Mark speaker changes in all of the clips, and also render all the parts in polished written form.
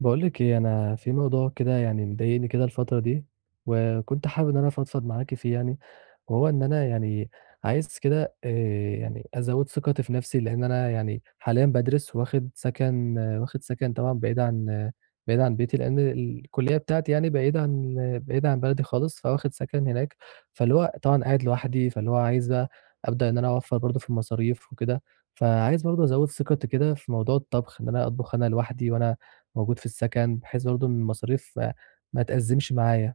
Speaker 1: بقولك ايه، انا في موضوع كده، يعني مضايقني كده الفترة دي، وكنت حابب ان انا افضفض معاكي فيه يعني. وهو إن أنا يعني عايز كده أزوّد ثقتي في نَفْسي، لإن أنا يعني حاليًا بادرس واخد سكن طبعًا بعيد عن بيتي، لإن الكلية بتاعتي يعني بعيدة عن بلدي خالص، فواخد سكن هناك. فاللي هو طبعًا قاعد لوحدي، فاللي هو عايز بقى أبدأ إن أنا أوفّر برضه في المصاريف وكده، فعايز برضه أزوّد ثقتي كده في موضوع الطبخ، إن أنا أطبخ أنا لوحدي وأنا موجود في السكن، بحيث برضه إن المصاريف ما تأزّمش معايا.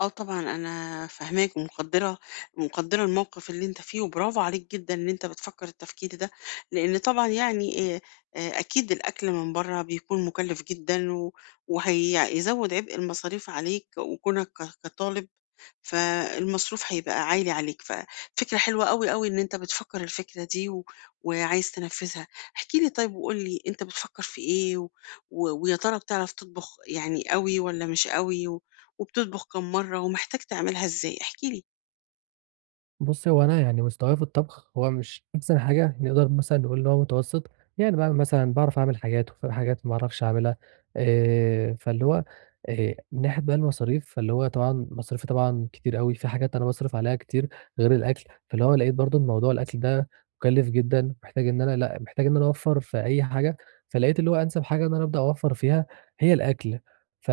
Speaker 2: آه طبعًا أنا فاهماك ومقدّرة الموقِف اللي أنت فيه، وبرافو عليك جدًا إن أنت بتفكّر التفكير ده، لإن طبعًا أكيد الأكل من برّه بيكون مُكلِّف جدًا وهي يزوّد عبء المصاريف عليك وكونك كطالب، فالمصروف هيبقى عالي عليك، ففكرة حلوة أوي، أوي إن أنت بتفكّر الفكرة دي وعايز تنفّذها. احكِ لي طيب وقُل لي أنت بتفكّر في إيه و و ويا ترى بتعرف تطبخ يعني أوي والّا مش أوي؟ وبتطبخ كام مرّة ومحتاج تعملها إزاي؟ احكِ لي.
Speaker 1: بُص، هو أنا يعني مستواي في الطبخ هو مش أحسن حاجة، نقدر مثلًا نقول إن هو متوسط. يعني باعمل مثلًا باعرف أعمل حاجات وفي حاجات ما أعرفش أعملها. فاللي هو من ناحية بقى المصاريف، فاللي هو طبعًا مصاريفي طبعًا كتير أوي، في حاجات أنا باصرف عليها كتير غير الأكل. فاللي هو لقيت برضه إن موضوع الأكل ده مُكلِّف جدًا، محتاج إن أنا لأ، محتاج إن أنا أوفّر في أي حاجة. فلقيت اللي هو أنسب حاجة إن أنا أبدأ أوفّر فيها هي الأكل. ف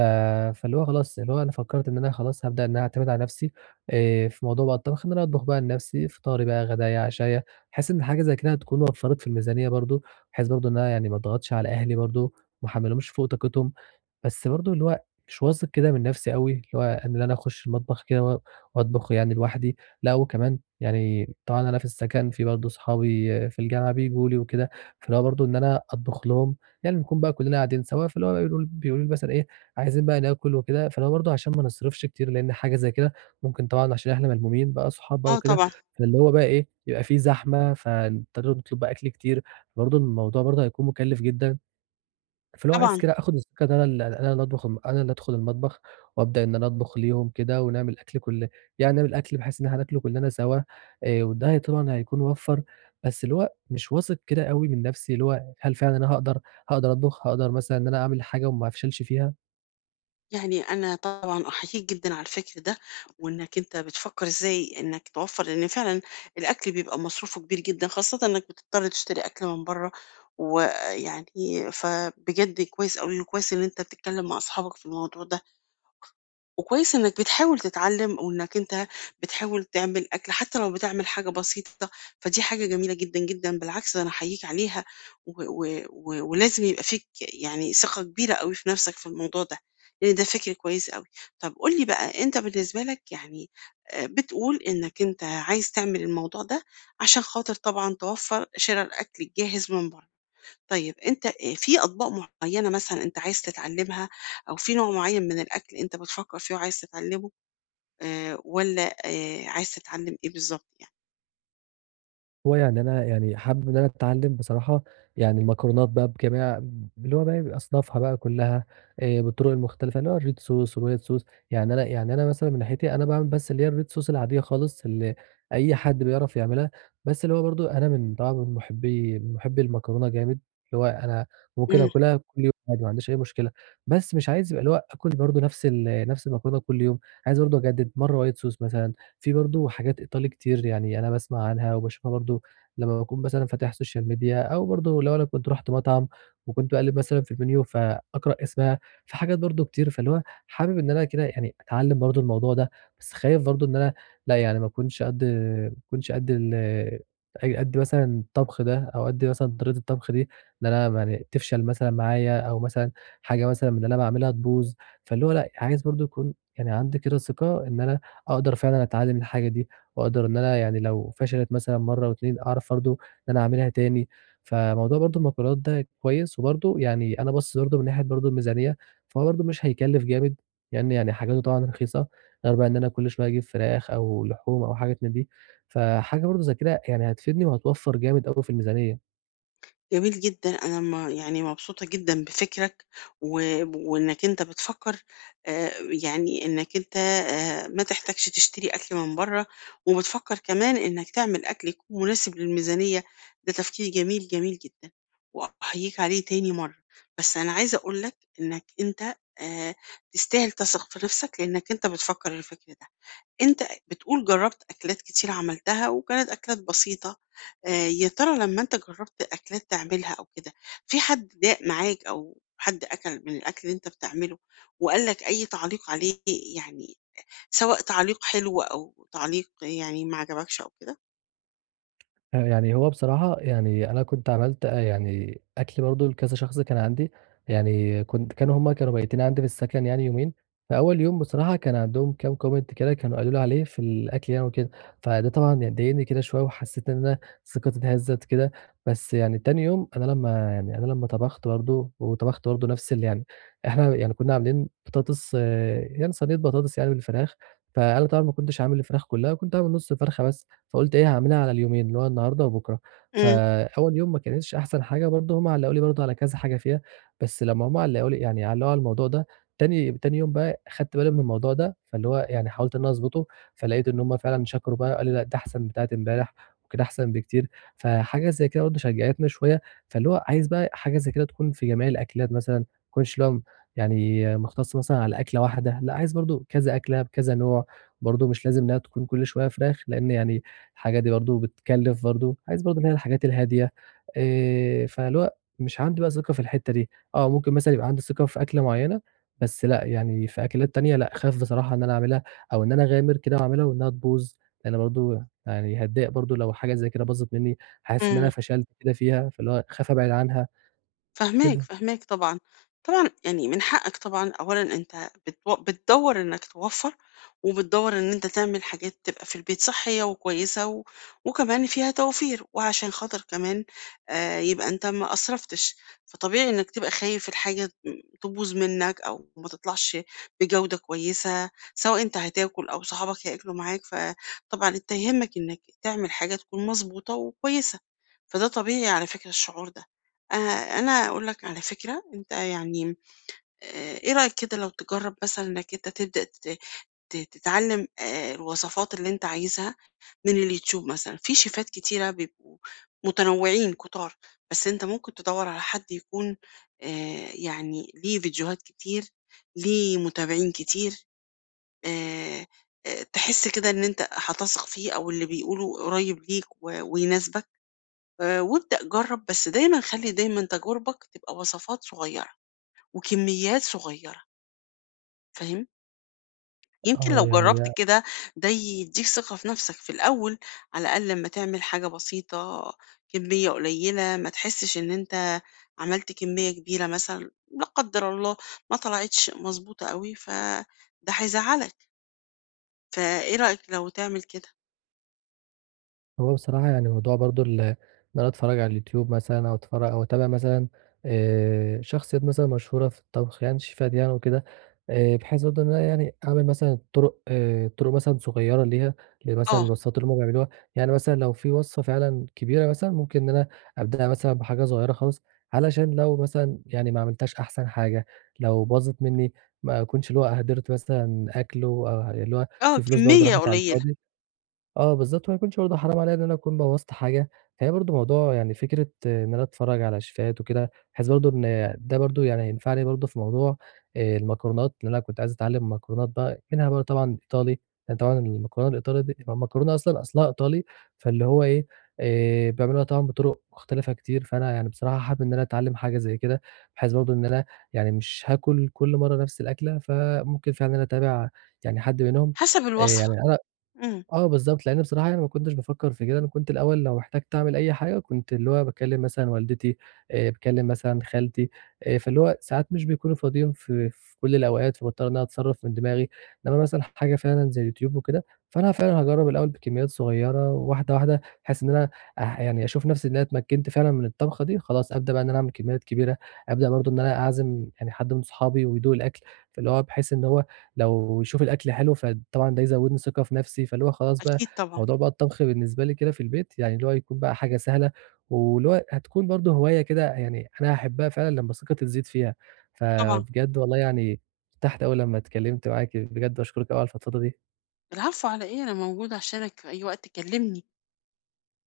Speaker 1: فاللي هو خلاص، اللي هو أنا فكّرت إن أنا خلاص هابدأ إن أنا أعتمد على نَفْسي في موضوع بقى الطبخ، إن أنا أطبخ بقى لنفسي فطاري بقى، غدايا، عشايا، بحيث إن حاجة زي كده هتكون وفّرت في الميزانية برضه، بحيث برضه إن أنا يعني ما اضغطش على أهلي برضه، ما احمّلهمش فوق طاقتهم. بس برضه اللي هو مش واثق كده من نفسي أوي، اللي هو إن أنا أخش المطبخ كده وأطبخ يعني لوحدي. لأ وكمان يعني طبعًا أنا في السكن في برضه صحابي في الجامعة بييجوا لي وكده، فاللي هو برضه إن أنا أطبخ لهم، يعني نكون بقى كلّنا قاعدين سوا، فاللي هو بيقولوا لي مثلًا إيه، عايزين بقى ناكل وكده، فاللي هو برضه عشان ما نصرفش كتير لإن حاجة زي كده ممكن طبعًا عشان إحنا ملمومين بقى صحاب بقى
Speaker 2: آه
Speaker 1: وكده،
Speaker 2: طبعًا،
Speaker 1: فاللي هو بقى إيه، يبقى في زحمة، فنضطر نطلب بقى أكل كتير، برضه الموضوع برضه هيكون مُكلِّف جدًا. فاللي هو عايز
Speaker 2: طبعًا.
Speaker 1: كده آخُد السكة إن أنا اللي أدخُل المطبخ وأبدأ إن أنا أطبخ ليهم كده ونعمل أكل كل يعني نعمل أكل بحيث إن إحنا ناكله كُلّنا سوا، وده هي طبعًا هيكون وفَّر. بس اللي هو مش واثق كده أوي من نَفْسي اللي هو هل فعلًا أنا هاقدر أطبخ، هاقدر مثلًا إن أنا أعمل حاجة وما أفشلش فيها؟
Speaker 2: يعني أنا طبعًا أحييك جدًا على الفكر ده، وإنك أنت بتفكّر إزاي إنك توفّر، لإن فعلًا الأكل بيبقى مصروفه كبير جدًا، خاصةً إنك بتضطر تشتري أكل من برّه، ويعني فبجد كويس أوي، وكويس إن أنت بتتكلّم مع أصحابك في الموضوع ده. وكويس إنك بتحاول تتعلم وإنك أنت بتحاول تعمل أكل حتى لو بتعمل حاجة بسيطة فدي حاجة جميلة جدًا، جدًا، بالعكس ده أنا أحييك عليها و و و ولازم يبقى فيك يعني ثقة كبيرة أوي في نفسك في الموضوع ده، لإن ده فكر كويس أوي. طب قُل لي بقى أنت بالنسبة لك بتقول إنك أنت عايز تعمل الموضوع ده عشان خاطر طبعًا توفّر شِرا الأكل الجاهز من برّه. طيب أنت في أطباق معيّنة مثلًا أنت عايز تتعلّمها أو في نوع معيّن من الأكل أنت بتفكّر فيه وعايز تتعلّمه والّا عايز تتعلّم إيه بالضبط
Speaker 1: هو يعني أنا يعني حابب إن أنا أتعلّم بصراحة يعني المكرونات بقى بجميع اللي هو بقى بأصنافها بقى كلّها، بالطرق المختلفة اللي هو الred sauce والwhite sauce. يعني أنا يعني أنا مثلًا من ناحيتي أنا باعمل بس اللي هي الred sauce العادية خالص اللي أي حد بيعرف يعملها. بس اللي هو برضه أنا من طبعًا من محبّي المكرونة جامد، اللي هو أنا ممكن
Speaker 2: يعني؟
Speaker 1: آكلها كل يوم عادي ما عنديش أي مشكلة. بس مش عايز يبقى اللي هو آكل برضه نفس المكرونة كل يوم، عايز برضه أجدد مرّة white sauce مثلًا. في برضه حاجات إيطالي كتير يعني أنا باسمع عنها وباشوفها برضه لمّا باكون مثلًا فاتح social media أو برضه لو أنا كنت رُحت مطعم وكنت باقلِّب مثلًا في المنيو فأقرأ اسمها. في حاجات برضه كتير، فاللي هو حابب إن أنا كده يعني أتعلّم برضه الموضوع ده. بس خايف برضه إن أنا لأ، يعني ما أكونش قد ما أكونش قد ال أ قد مثلًا الطبخ ده أو قد مثلًا طريقة الطبخ دي، إن أنا يعني تفشل مثلًا معايا أو مثلًا حاجة مثلًا من اللي أنا باعملها تبوظ. فاللي هو لأ، عايز برضه يكون يعني عندي كده ثقة إن أنا أقدر فعلًا أتعلّم الحاجة دي، وأقدر إن أنا يعني لو فشلت مثلًا مرّة و2 أعرف برضه إن أنا أعملها تاني. فموضوع برضه المكرونات ده كويس، وبرضه يعني أنا باصص برضه من ناحية برضه الميزانية، فهو برضه مش هيكلّف جامد، لإن يعني حاجاته طبعًا رخيصة، غير بقى إن أنا كل شوية أجيب فراخ أو لحوم أو حاجات من دي. فحاجة برضه زي كده يعني هتفيدني وهتوفّر جامد أوي في الميزانية.
Speaker 2: جميل جدًا، أنا ما يعني مبسوطة جدًا بفكرك، و وإنك أنت بتفكّر يعني إنك أنت ما تحتاجش تشتري أكل من برّه، وبتفكّر كمان إنك تعمل أكل يكون مناسب للميزانية، ده تفكير جميل، جميل جدًا، وأحييك عليه تاني مرّة، بس أنا عايزة أقول لك إنك أنت آآ، تستاهل تثق في نفسك لإنك أنت بتفكّر الفكر ده. أنت بتقول جرّبت أكلات كتير عملتها وكانت أكلات بسيطة، يا ترى لمّا أنت جرّبت أكلات تعملها أو كده، في حد ضاق معاك أو حد أكل من الأكل اللي أنت بتعمله وقال لك أي تعليق عليه يعني سواء تعليق حلو أو تعليق يعني ما عجبكش أو كده؟
Speaker 1: يعني هو بصراحة يعني أنا كنت عملت يعني أكل برضه لكذا شخص كان عندي، يعني كانوا هُم بايتين عندي في السكن يعني يومين. فأول يوم بصراحة كان عندهم كام comment كده كانوا قالوا لي عليه في الأكل يعني وكده، فده طبعًا يعني ضايقني كده شوية وحسيت إن أنا ثقتي اتهزت كده. بس يعني تاني يوم أنا لمّا يعني أنا لمّا طبخت برضه وطبخت برضه نفس اللي يعني إحنا يعني كنا عاملين بطاطس آه، يعني صينية بطاطس يعني بالفراخ. فأنا طبعًا ما كنتش عامل الفراخ كلها، كنت عامل نُص الفرخة بس. فقُلت إيه، هاعملها على اليومين، اللي هو النهارده وبكرة.
Speaker 2: إمم،
Speaker 1: فأول يوم ما كانتش أحسن حاجة برضه، هم علّقوا لي برضه على كذا حاجة فيها. بس لمّا هم علّقوا لي يعني علّقوا على الموضوع ده، تاني يوم بقى خدت بالي من الموضوع ده، فاللي هو يعني حاولت إن أنا أضبطه، فلقيت إن هم فعلًا شكروا بقى، قالوا لأ، ده أحسن بتاعة امبارح وكده أحسن بكتير. فحاجة زي كده برضه شجّعتني شوية، فاللي هو عايز بقى حاجة زي كده تكون في جميع الأكلات مثلًا، ما تكونش اللي هو يعني مُختص مثلًا على أكلة واحدة، لأ، عايز برضه كذا أكلة بكذا نوع، برضه مش لازم إنها تكون كل شوية فراخ، لإن يعني الحاجة دي برضه بتكلّف برضه، عايز برضه اللي هي الحاجات الهادية. فاللي هو مش عندي بقى ثقة في الحتّة دي. آه، ممكن مثلًا يبقى عندي ثقة في أكلة معيّنة، بس لأ، يعني في أكلات تانية لأ، أخاف بصراحة إن أنا أعملها أو إن أنا أغامر كده وأعملها وإنها تبوظ، لإن برضه يعني هاتضايق برضه لو حاجة زي كده باظت منّي، هاحس إن
Speaker 2: إمم.
Speaker 1: أنا فشلت كده فيها، فاللي هو أخاف أبعد عنها
Speaker 2: فاهماك،
Speaker 1: كده.
Speaker 2: فاهماك طبعًا. طبعًا يعني من حقك طبعًا أولًا أنت بتدوّر إنك توفّر، وبتدوّر إن أنت تعمل حاجات تبقى في البيت صحّية وكويسة وكمان فيها توفير، وعشان خاطر كمان يبقى أنت ما أسرفتش، فطبيعي إنك تبقى خايف الحاجة تبوظ منك أو ما تطلعش بجودة كويسة، سواء أنت هتاكل أو صحابك هياكلوا معاك، فطبعًا أنت يهمك إنك تعمل حاجة تكون مضبوطة وكويسة، فده طبيعي على فكرة الشعور ده. آآ أنا أقول لك على فكرة، أنت يعني إيه رأيك كده لو تجرّب مثلًا إنك أنت تبدأ تت ت تتعلّم الوصفات اللي أنت عايزها من اليوتيوب مثلًا، في شيفات كتيرة بيبقوا متنوّعين كتار، بس أنت ممكن تدوّر على حد يكون يعني ليه فيديوهات كتير، ليه متابعين كتير، آآ تحس كده إن أنت هتثق فيه أو اللي بيقوله قريّب ليك ويناسبك. وابدأ جرّب، بس دايمًا خلّي دايمًا تجاربك تبقى وصفات صغيّرة وكميّات صغيّرة، فاهم؟ يمكن
Speaker 1: آه،
Speaker 2: لو
Speaker 1: يعني
Speaker 2: جرّبت كده ده يدّيك ثقة في نَفْسك في الأول، على الأقل لمّا تعمل حاجة بسيطة، كميّة قليّلة، ما تحسّش إن أنت عملت كميّة كبيرة مثلًا، لا قدّر الله ما طلعتش مضبوطة أوي، فده هيزعّلك، فإيه رأيك لو تعمل كده؟
Speaker 1: هو بصراحة يعني موضوع برضه ال إن أنا أتفرّج على اليوتيوب مثلًا أو أتفرّج أو أتابع مثلًا شخصيات مثلًا مشهورة في الطبخ يعني شيفات يعني وكده، بحيث برضه إن أنا يعني أعمل مثلًا طُرق مثلًا صغيّرة ليها، لمثلًا
Speaker 2: آه،
Speaker 1: الوصفات اللي هم بيعملوها، يعني مثلًا لو في وصفة فعلًا كبيرة مثلًا ممكن إن أنا أبدأها مثلًا بحاجة صغيّرة خالص، علشان لو مثلًا يعني ما عملتهاش أحسن حاجة، لو باظت منّي ما أكونش اللي هو أهدرت مثلًا أكل و اللي هو
Speaker 2: آه،
Speaker 1: في فلوس برضه
Speaker 2: كميّة
Speaker 1: راحت على
Speaker 2: قليّلة
Speaker 1: الفاضي. آه بالضبط، وما يكونش برضه حرام عليّا إن أنا أكون بوّظت حاجة، فهي برضه موضوع يعني فكرة إن أنا أتفرّج على شيفات وكده، بحيث برضه إن ده برضه يعني هينفعني برضه في موضوع المكرونات، لإن أنا كنت عايز أتعلّم مكرونات بقى، منها بقى طبعًا إيطالي، لإن طبعًا المكرونة الإيطالي دي المكرونة أصلًا أصلها إيطالي، فاللي هو إيه، بيعملوها طبعًا بطُرق مختلفة كتير، فأنا يعني بصراحة حابب إن أنا أتعلّم حاجة زي كده، بحيث برضه إن أنا يعني مش هاكُل كل مرّة نَفْس الأكلة، فممكن فعلًا أنا أتابع يعني حد منهم،
Speaker 2: حسب الوصفة،
Speaker 1: يعني أنا
Speaker 2: إمم،
Speaker 1: آه بالضبط، لإن بصراحة أنا ما كنتش بافكّر في كده، أنا كنت الأول لو احتجت أعمل أي حاجة كنت اللي هو باكلّم مثلًا والدتي، باكلّم مثلًا خالتي، فاللي هو ساعات مش بيكونوا فاضيين في كل الأوقات، فباضطر إن أنا أتصرّف من دماغي، إنّما مثلًا حاجة فعلًا زي اليوتيوب وكده، فأنا فعلًا هاجرّب الأول بكميات صغيّرة واحدة، واحدة، بحيث إن أنا أح يعني أشوف نَفْسي إن أنا اتمكّنت فعلًا من الطبخة دي، خلاص أبدأ بقى إن أنا أعمل كميات كبيرة، أبدأ برضه إن أنا أعزم يعني حد من صحابي ويدوق الأكل، فاللي هو بحيث إن هو لو يشوف الأكل حلو فطبعًا ده يزوّدني ثقة في نَفْسي، فاللي هو خلاص بقى
Speaker 2: أكيد طبعًا،
Speaker 1: موضوع بقى الطبخ بالنسبة لي كده في البيت يعني اللي هو يكون بقى حاجة سهلة، واللي هو هتكون برضه هواية كده يعني أنا هاحبها فعلًا لمّا ثقتي تزيد فيها،
Speaker 2: طبعًا.
Speaker 1: فبجد والله يعني ارتحت أوي لمّا اتكلمت معاكِ، بجد باشكرِك أوي على الفضفضة دي.
Speaker 2: العفو على إيه، أنا موجودة عشانك في أي وقت كلمني.